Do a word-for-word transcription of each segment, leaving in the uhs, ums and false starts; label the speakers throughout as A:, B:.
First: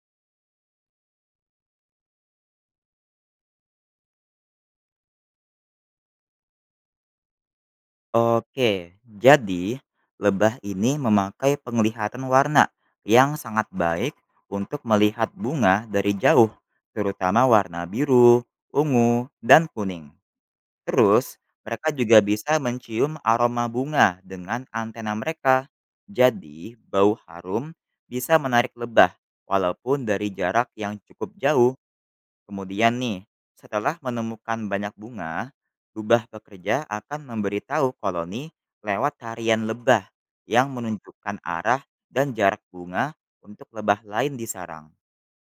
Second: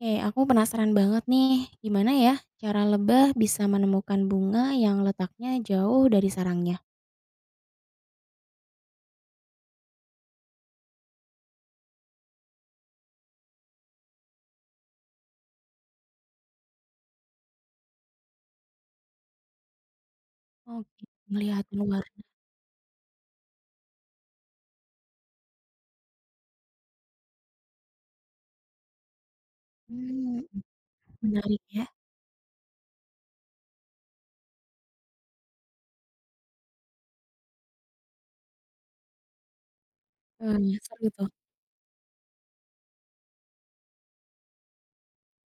A: Oke, aku penasaran banget nih, gimana ya cara lebah bisa menemukan bunga yang letaknya jauh dari sarangnya?
B: Oke, jadi lebah ini memakai penglihatan warna yang sangat baik untuk melihat bunga dari jauh, terutama warna biru, ungu, dan kuning.
A: Oke, gitu,
B: Terus,
A: ngeliatin
B: mereka
A: luar.
B: juga bisa mencium aroma bunga dengan antena mereka. Jadi, bau harum bisa menarik lebah walaupun dari
A: Mmm,
B: jarak yang cukup
A: menarik
B: jauh.
A: ya.
B: Kemudian nih, setelah menemukan banyak bunga, lubah pekerja akan memberitahu koloni lewat tarian lebah yang
A: Eee, seru tuh.
B: menunjukkan arah dan jarak bunga untuk lebah lain di sarang.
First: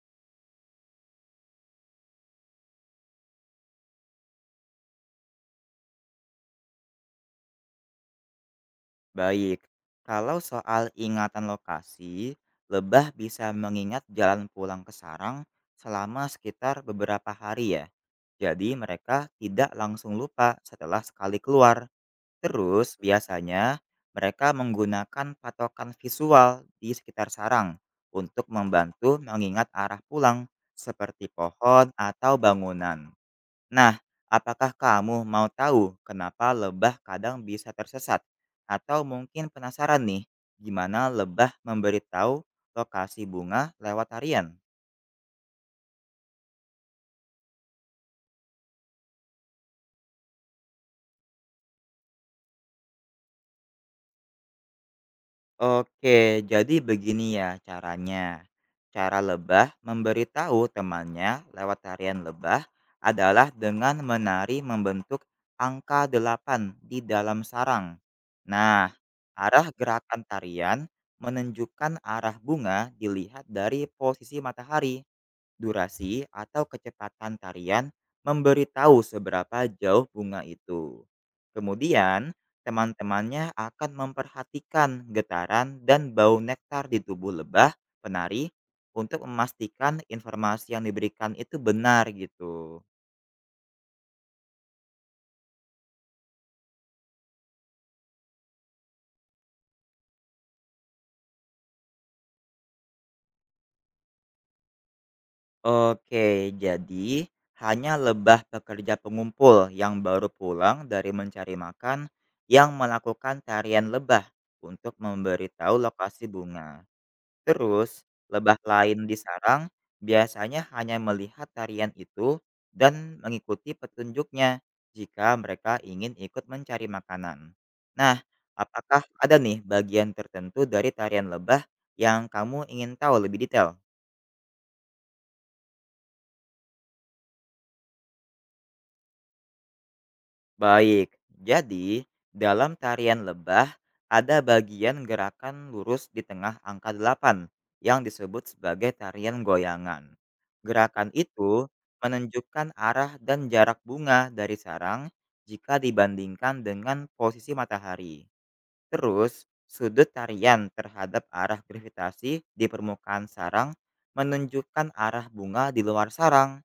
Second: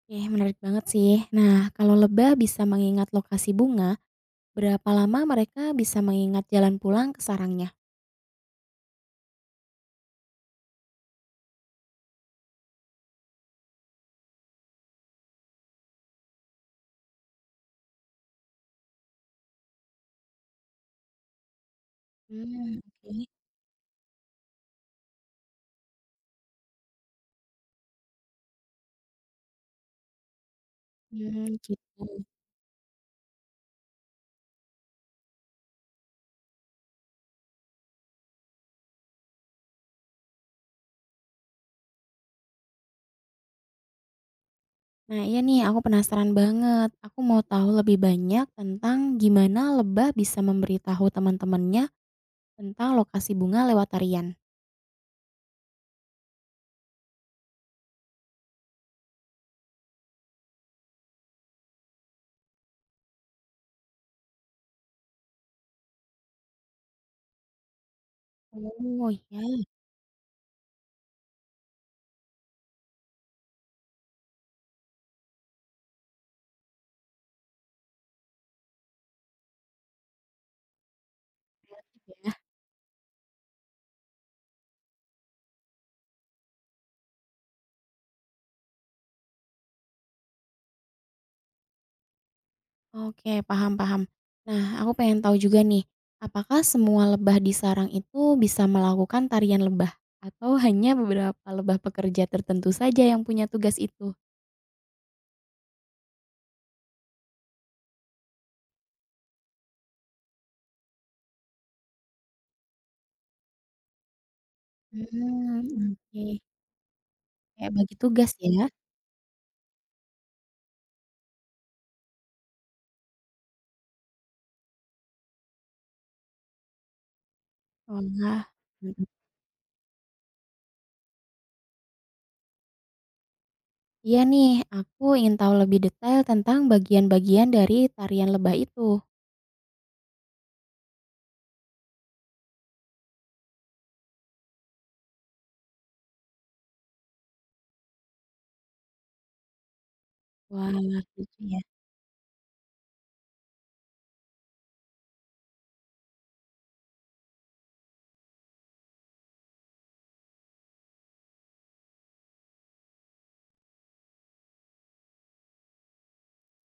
A: Oke, menarik banget sih. Nah, kalau lebah bisa mengingat lokasi bunga, berapa lama mereka bisa mengingat jalan pulang ke sarangnya?
B: Baik, kalau soal ingatan lokasi, lebah bisa mengingat jalan pulang ke sarang selama sekitar beberapa hari ya. Jadi mereka tidak langsung lupa setelah sekali keluar.
A: Hmm,
B: Terus,
A: oke.
B: biasanya mereka menggunakan patokan visual di sekitar sarang untuk membantu mengingat arah pulang, seperti
A: Hmm, gitu.
B: pohon atau bangunan. Nah, apakah kamu mau tahu kenapa lebah kadang bisa tersesat? Atau mungkin penasaran nih, gimana lebah memberitahu lokasi bunga lewat tarian?
A: Nah, iya nih, aku penasaran banget. Aku mau tahu lebih banyak tentang gimana lebah bisa memberitahu teman-temannya tentang lokasi bunga lewat tarian?
B: Oke, jadi begini ya caranya. Cara lebah memberitahu temannya lewat tarian lebah adalah dengan menari membentuk angka delapan di dalam sarang. Nah,
A: Oh, iya ya.
B: arah gerakan tarian menunjukkan arah bunga dilihat dari posisi matahari, durasi atau kecepatan tarian memberitahu seberapa jauh bunga itu. Kemudian, teman-temannya akan memperhatikan getaran dan bau nektar di tubuh lebah penari untuk memastikan informasi yang diberikan itu benar gitu.
A: Oke, paham paham. Nah, aku pengen tahu juga nih, apakah semua lebah di sarang itu bisa melakukan tarian lebah? Atau hanya beberapa lebah pekerja tertentu saja yang punya tugas itu?
B: Oke, jadi hanya lebah pekerja pengumpul yang baru pulang dari mencari makan yang melakukan tarian lebah untuk
A: Hmm,
B: memberitahu
A: oke.
B: lokasi bunga.
A: Kayak bagi
B: Terus,
A: tugas
B: lebah
A: ya?
B: lain di sarang biasanya hanya melihat tarian itu dan mengikuti petunjuknya jika mereka ingin ikut mencari makanan.
A: Wah.
B: Nah,
A: Mhm.
B: apakah ada nih bagian tertentu dari tarian lebah yang kamu ingin tahu lebih detail?
A: Iya nih, aku ingin tahu lebih detail tentang bagian-bagian dari tarian lebah itu.
B: Baik, jadi dalam tarian lebah ada bagian gerakan lurus di tengah angka delapan yang disebut sebagai tarian goyangan.
A: Wah,
B: Gerakan
A: lucu ya.
B: itu menunjukkan arah dan jarak bunga dari sarang jika dibandingkan dengan posisi matahari. Terus, sudut tarian terhadap arah gravitasi di permukaan sarang menunjukkan arah bunga di luar sarang.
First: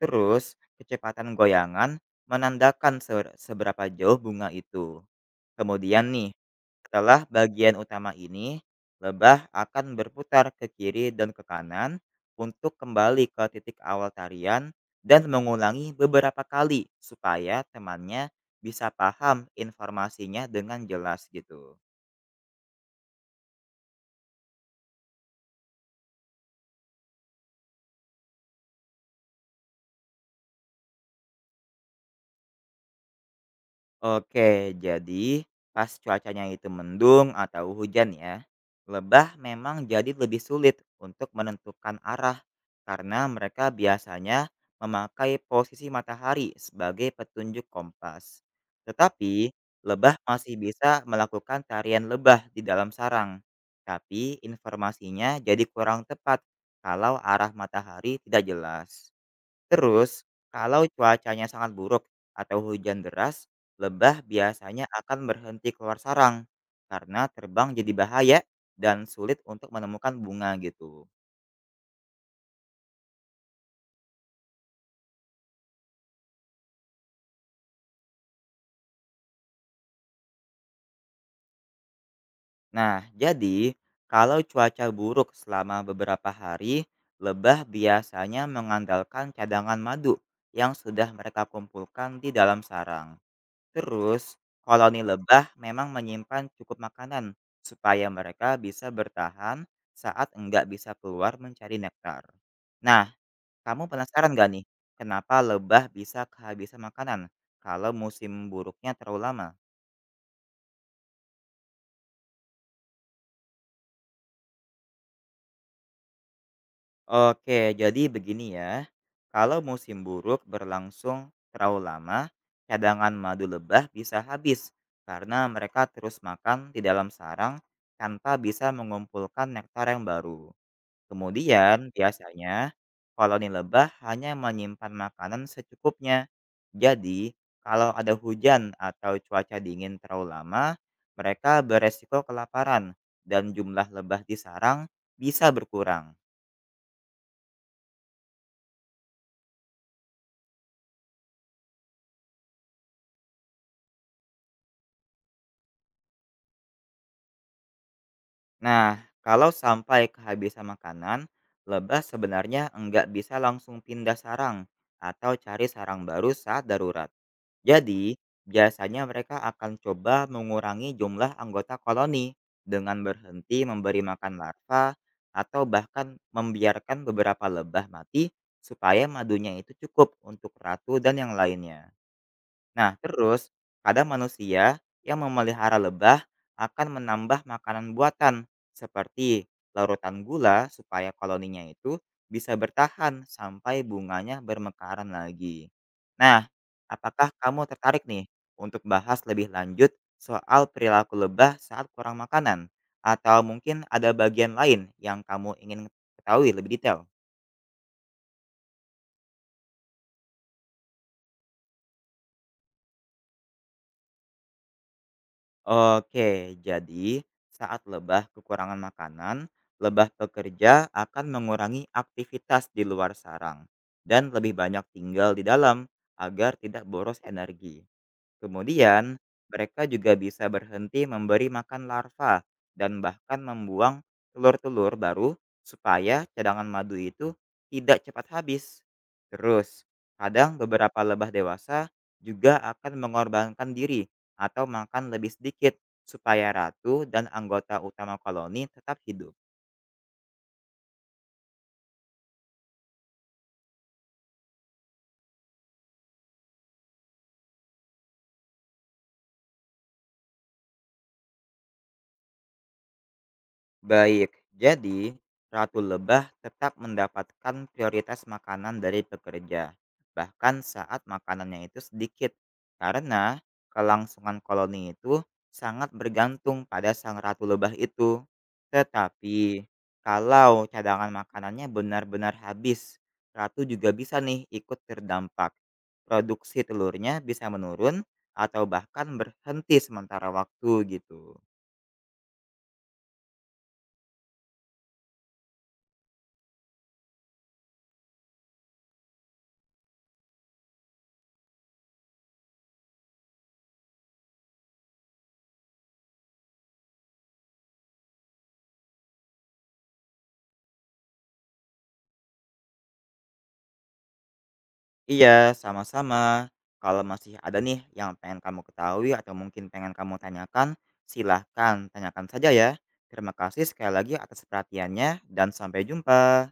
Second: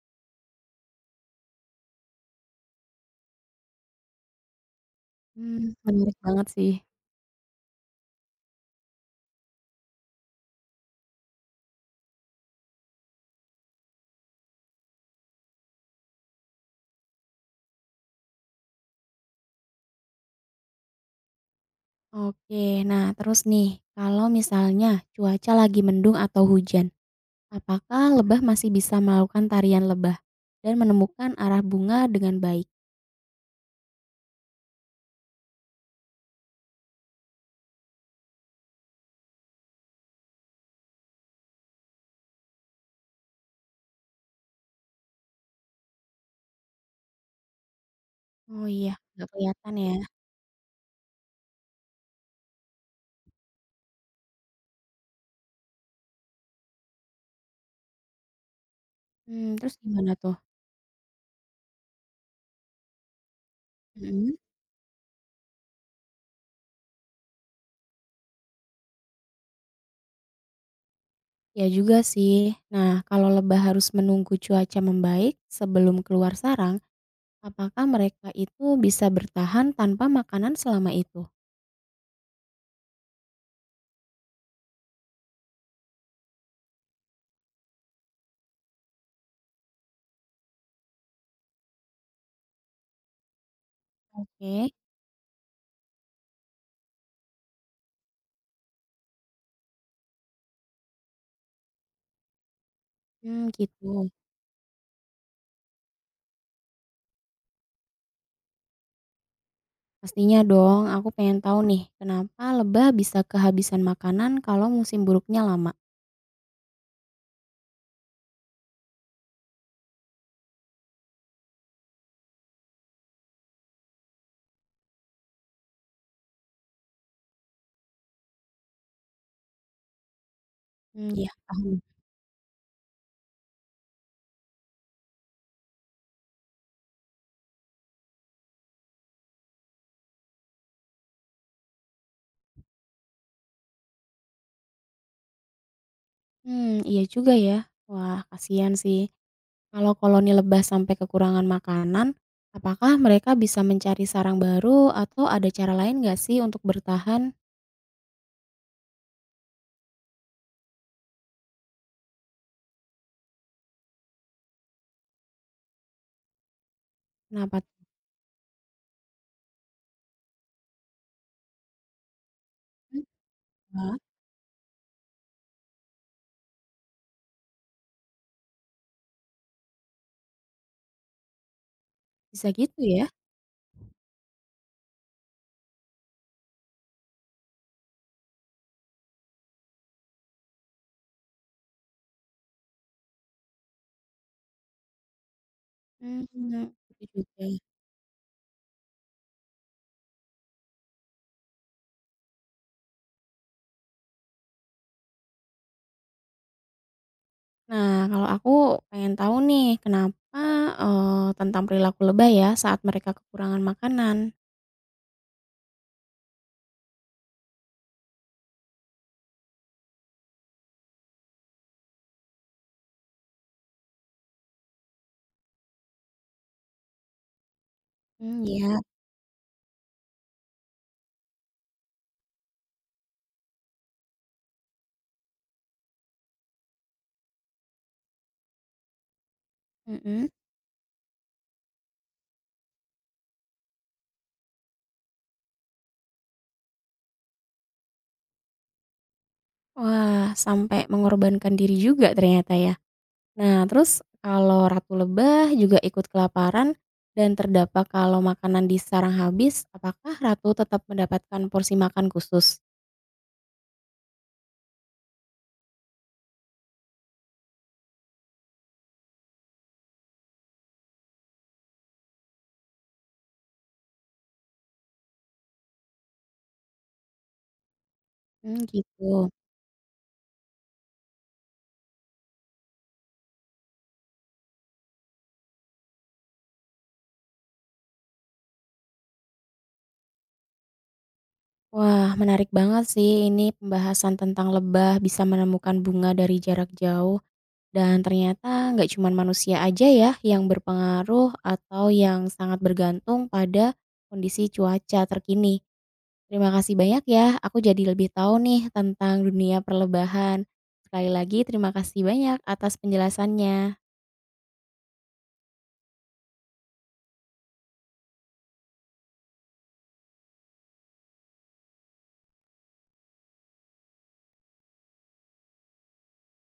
B: Terus, kecepatan goyangan menandakan ser seberapa jauh bunga itu.
A: Mmm,
B: Kemudian
A: menarik
B: nih,
A: banget sih.
B: setelah bagian utama ini, lebah akan berputar ke kiri dan ke kanan untuk kembali ke titik awal tarian dan mengulangi beberapa kali supaya temannya bisa paham informasinya dengan jelas gitu.
A: Oke, nah terus nih, kalau misalnya cuaca lagi mendung atau hujan, apakah lebah masih bisa melakukan tarian lebah dan menemukan arah bunga dengan baik?
B: Oke, jadi pas cuacanya itu mendung atau hujan ya, lebah memang jadi lebih sulit untuk menentukan arah karena mereka biasanya memakai posisi matahari sebagai petunjuk kompas.
A: Oh iya, nggak
B: Tetapi,
A: kelihatan ya.
B: lebah masih bisa melakukan tarian lebah di dalam sarang. Tapi informasinya jadi kurang tepat kalau arah matahari tidak jelas.
A: Hmm, terus
B: Terus,
A: gimana tuh?
B: kalau cuacanya sangat buruk atau hujan deras, lebah
A: Mhm.
B: biasanya akan berhenti keluar sarang karena terbang jadi bahaya dan sulit untuk menemukan bunga gitu.
A: Ya juga sih. Nah, kalau lebah harus menunggu cuaca membaik sebelum keluar sarang, apakah mereka itu bisa bertahan tanpa makanan selama itu?
B: Nah, jadi kalau cuaca buruk selama beberapa hari, lebah biasanya mengandalkan cadangan madu yang sudah mereka kumpulkan di dalam sarang. Terus,
A: Oke.
B: koloni lebah memang menyimpan cukup makanan supaya mereka bisa bertahan saat enggak bisa keluar mencari nektar. Nah,
A: Hmm, gitu.
B: kamu penasaran gak nih, kenapa lebah bisa kehabisan makanan kalau musim buruknya terlalu lama?
A: Pastinya dong, aku pengen tahu nih, kenapa lebah bisa kehabisan makanan kalau musim buruknya lama?
B: Oke, jadi begini ya. Kalau musim buruk berlangsung terlalu lama, cadangan madu lebah bisa habis karena mereka terus makan di dalam sarang tanpa bisa mengumpulkan nektar yang baru.
A: Hmm, ya, paham.
B: Kemudian, biasanya koloni lebah hanya menyimpan makanan secukupnya. Jadi, kalau ada hujan atau cuaca dingin terlalu lama, mereka beresiko kelaparan dan jumlah lebah di sarang bisa berkurang.
A: Hmm, iya juga ya. Wah, kasihan sih. Kalau koloni lebah sampai kekurangan makanan, apakah mereka bisa mencari sarang baru atau ada cara lain nggak sih untuk bertahan?
B: Nah, kalau sampai kehabisan makanan, lebah sebenarnya enggak bisa langsung pindah sarang atau cari sarang baru saat darurat.
A: Kenapa?
B: Jadi, biasanya mereka akan coba mengurangi jumlah anggota koloni dengan berhenti
A: Wah,
B: memberi makan larva atau bahkan membiarkan beberapa lebah mati supaya madunya itu cukup untuk ratu dan yang lainnya.
A: bisa gitu
B: Nah,
A: ya?
B: terus kadang manusia yang memelihara lebah akan menambah makanan buatan seperti larutan gula supaya koloninya itu bisa bertahan sampai bunganya bermekaran lagi.
A: Hmm,
B: Nah,
A: gitu
B: apakah
A: juga.
B: kamu tertarik nih untuk bahas lebih lanjut soal perilaku lebah saat kurang makanan? Atau mungkin ada bagian lain yang kamu ingin ketahui lebih detail?
A: Nah, kalau aku pengen tahu nih, kenapa eh, tentang perilaku lebah ya saat mereka kekurangan makanan?
B: Oke, jadi saat lebah kekurangan makanan, lebah pekerja akan mengurangi aktivitas di luar sarang dan lebih banyak tinggal di dalam agar tidak boros energi.
A: Hmm, ya.
B: Kemudian, mereka juga bisa berhenti memberi makan larva dan bahkan membuang telur-telur baru supaya cadangan madu itu tidak cepat habis. Terus,
A: Mhm.
B: kadang beberapa lebah dewasa juga akan mengorbankan diri atau makan lebih sedikit supaya ratu dan anggota utama koloni tetap hidup.
A: Wah, sampai mengorbankan diri juga ternyata ya. Nah, terus kalau ratu lebah juga ikut kelaparan dan terdampak kalau makanan di sarang habis, apakah ratu tetap mendapatkan porsi makan khusus?
B: Baik, jadi ratu lebah tetap mendapatkan prioritas makanan dari pekerja, bahkan saat makanannya itu sedikit, karena kelangsungan koloni itu sangat bergantung pada sang ratu lebah itu.
A: Mmm, gitu.
B: Tetapi, kalau cadangan makanannya benar-benar habis, ratu juga bisa nih ikut terdampak. Produksi telurnya bisa menurun atau bahkan berhenti sementara waktu gitu.
A: Wah, menarik banget sih ini pembahasan tentang lebah bisa menemukan bunga dari jarak jauh dan ternyata nggak cuma manusia aja ya yang berpengaruh atau yang sangat bergantung pada kondisi cuaca terkini. Terima kasih banyak ya, aku jadi lebih tahu nih tentang dunia perlebahan. Sekali lagi terima kasih banyak atas penjelasannya.
B: Iya, sama-sama. Kalau masih ada nih yang pengen kamu ketahui atau mungkin pengen kamu tanyakan, silahkan tanyakan saja ya. Terima kasih sekali lagi atas perhatiannya, dan sampai jumpa.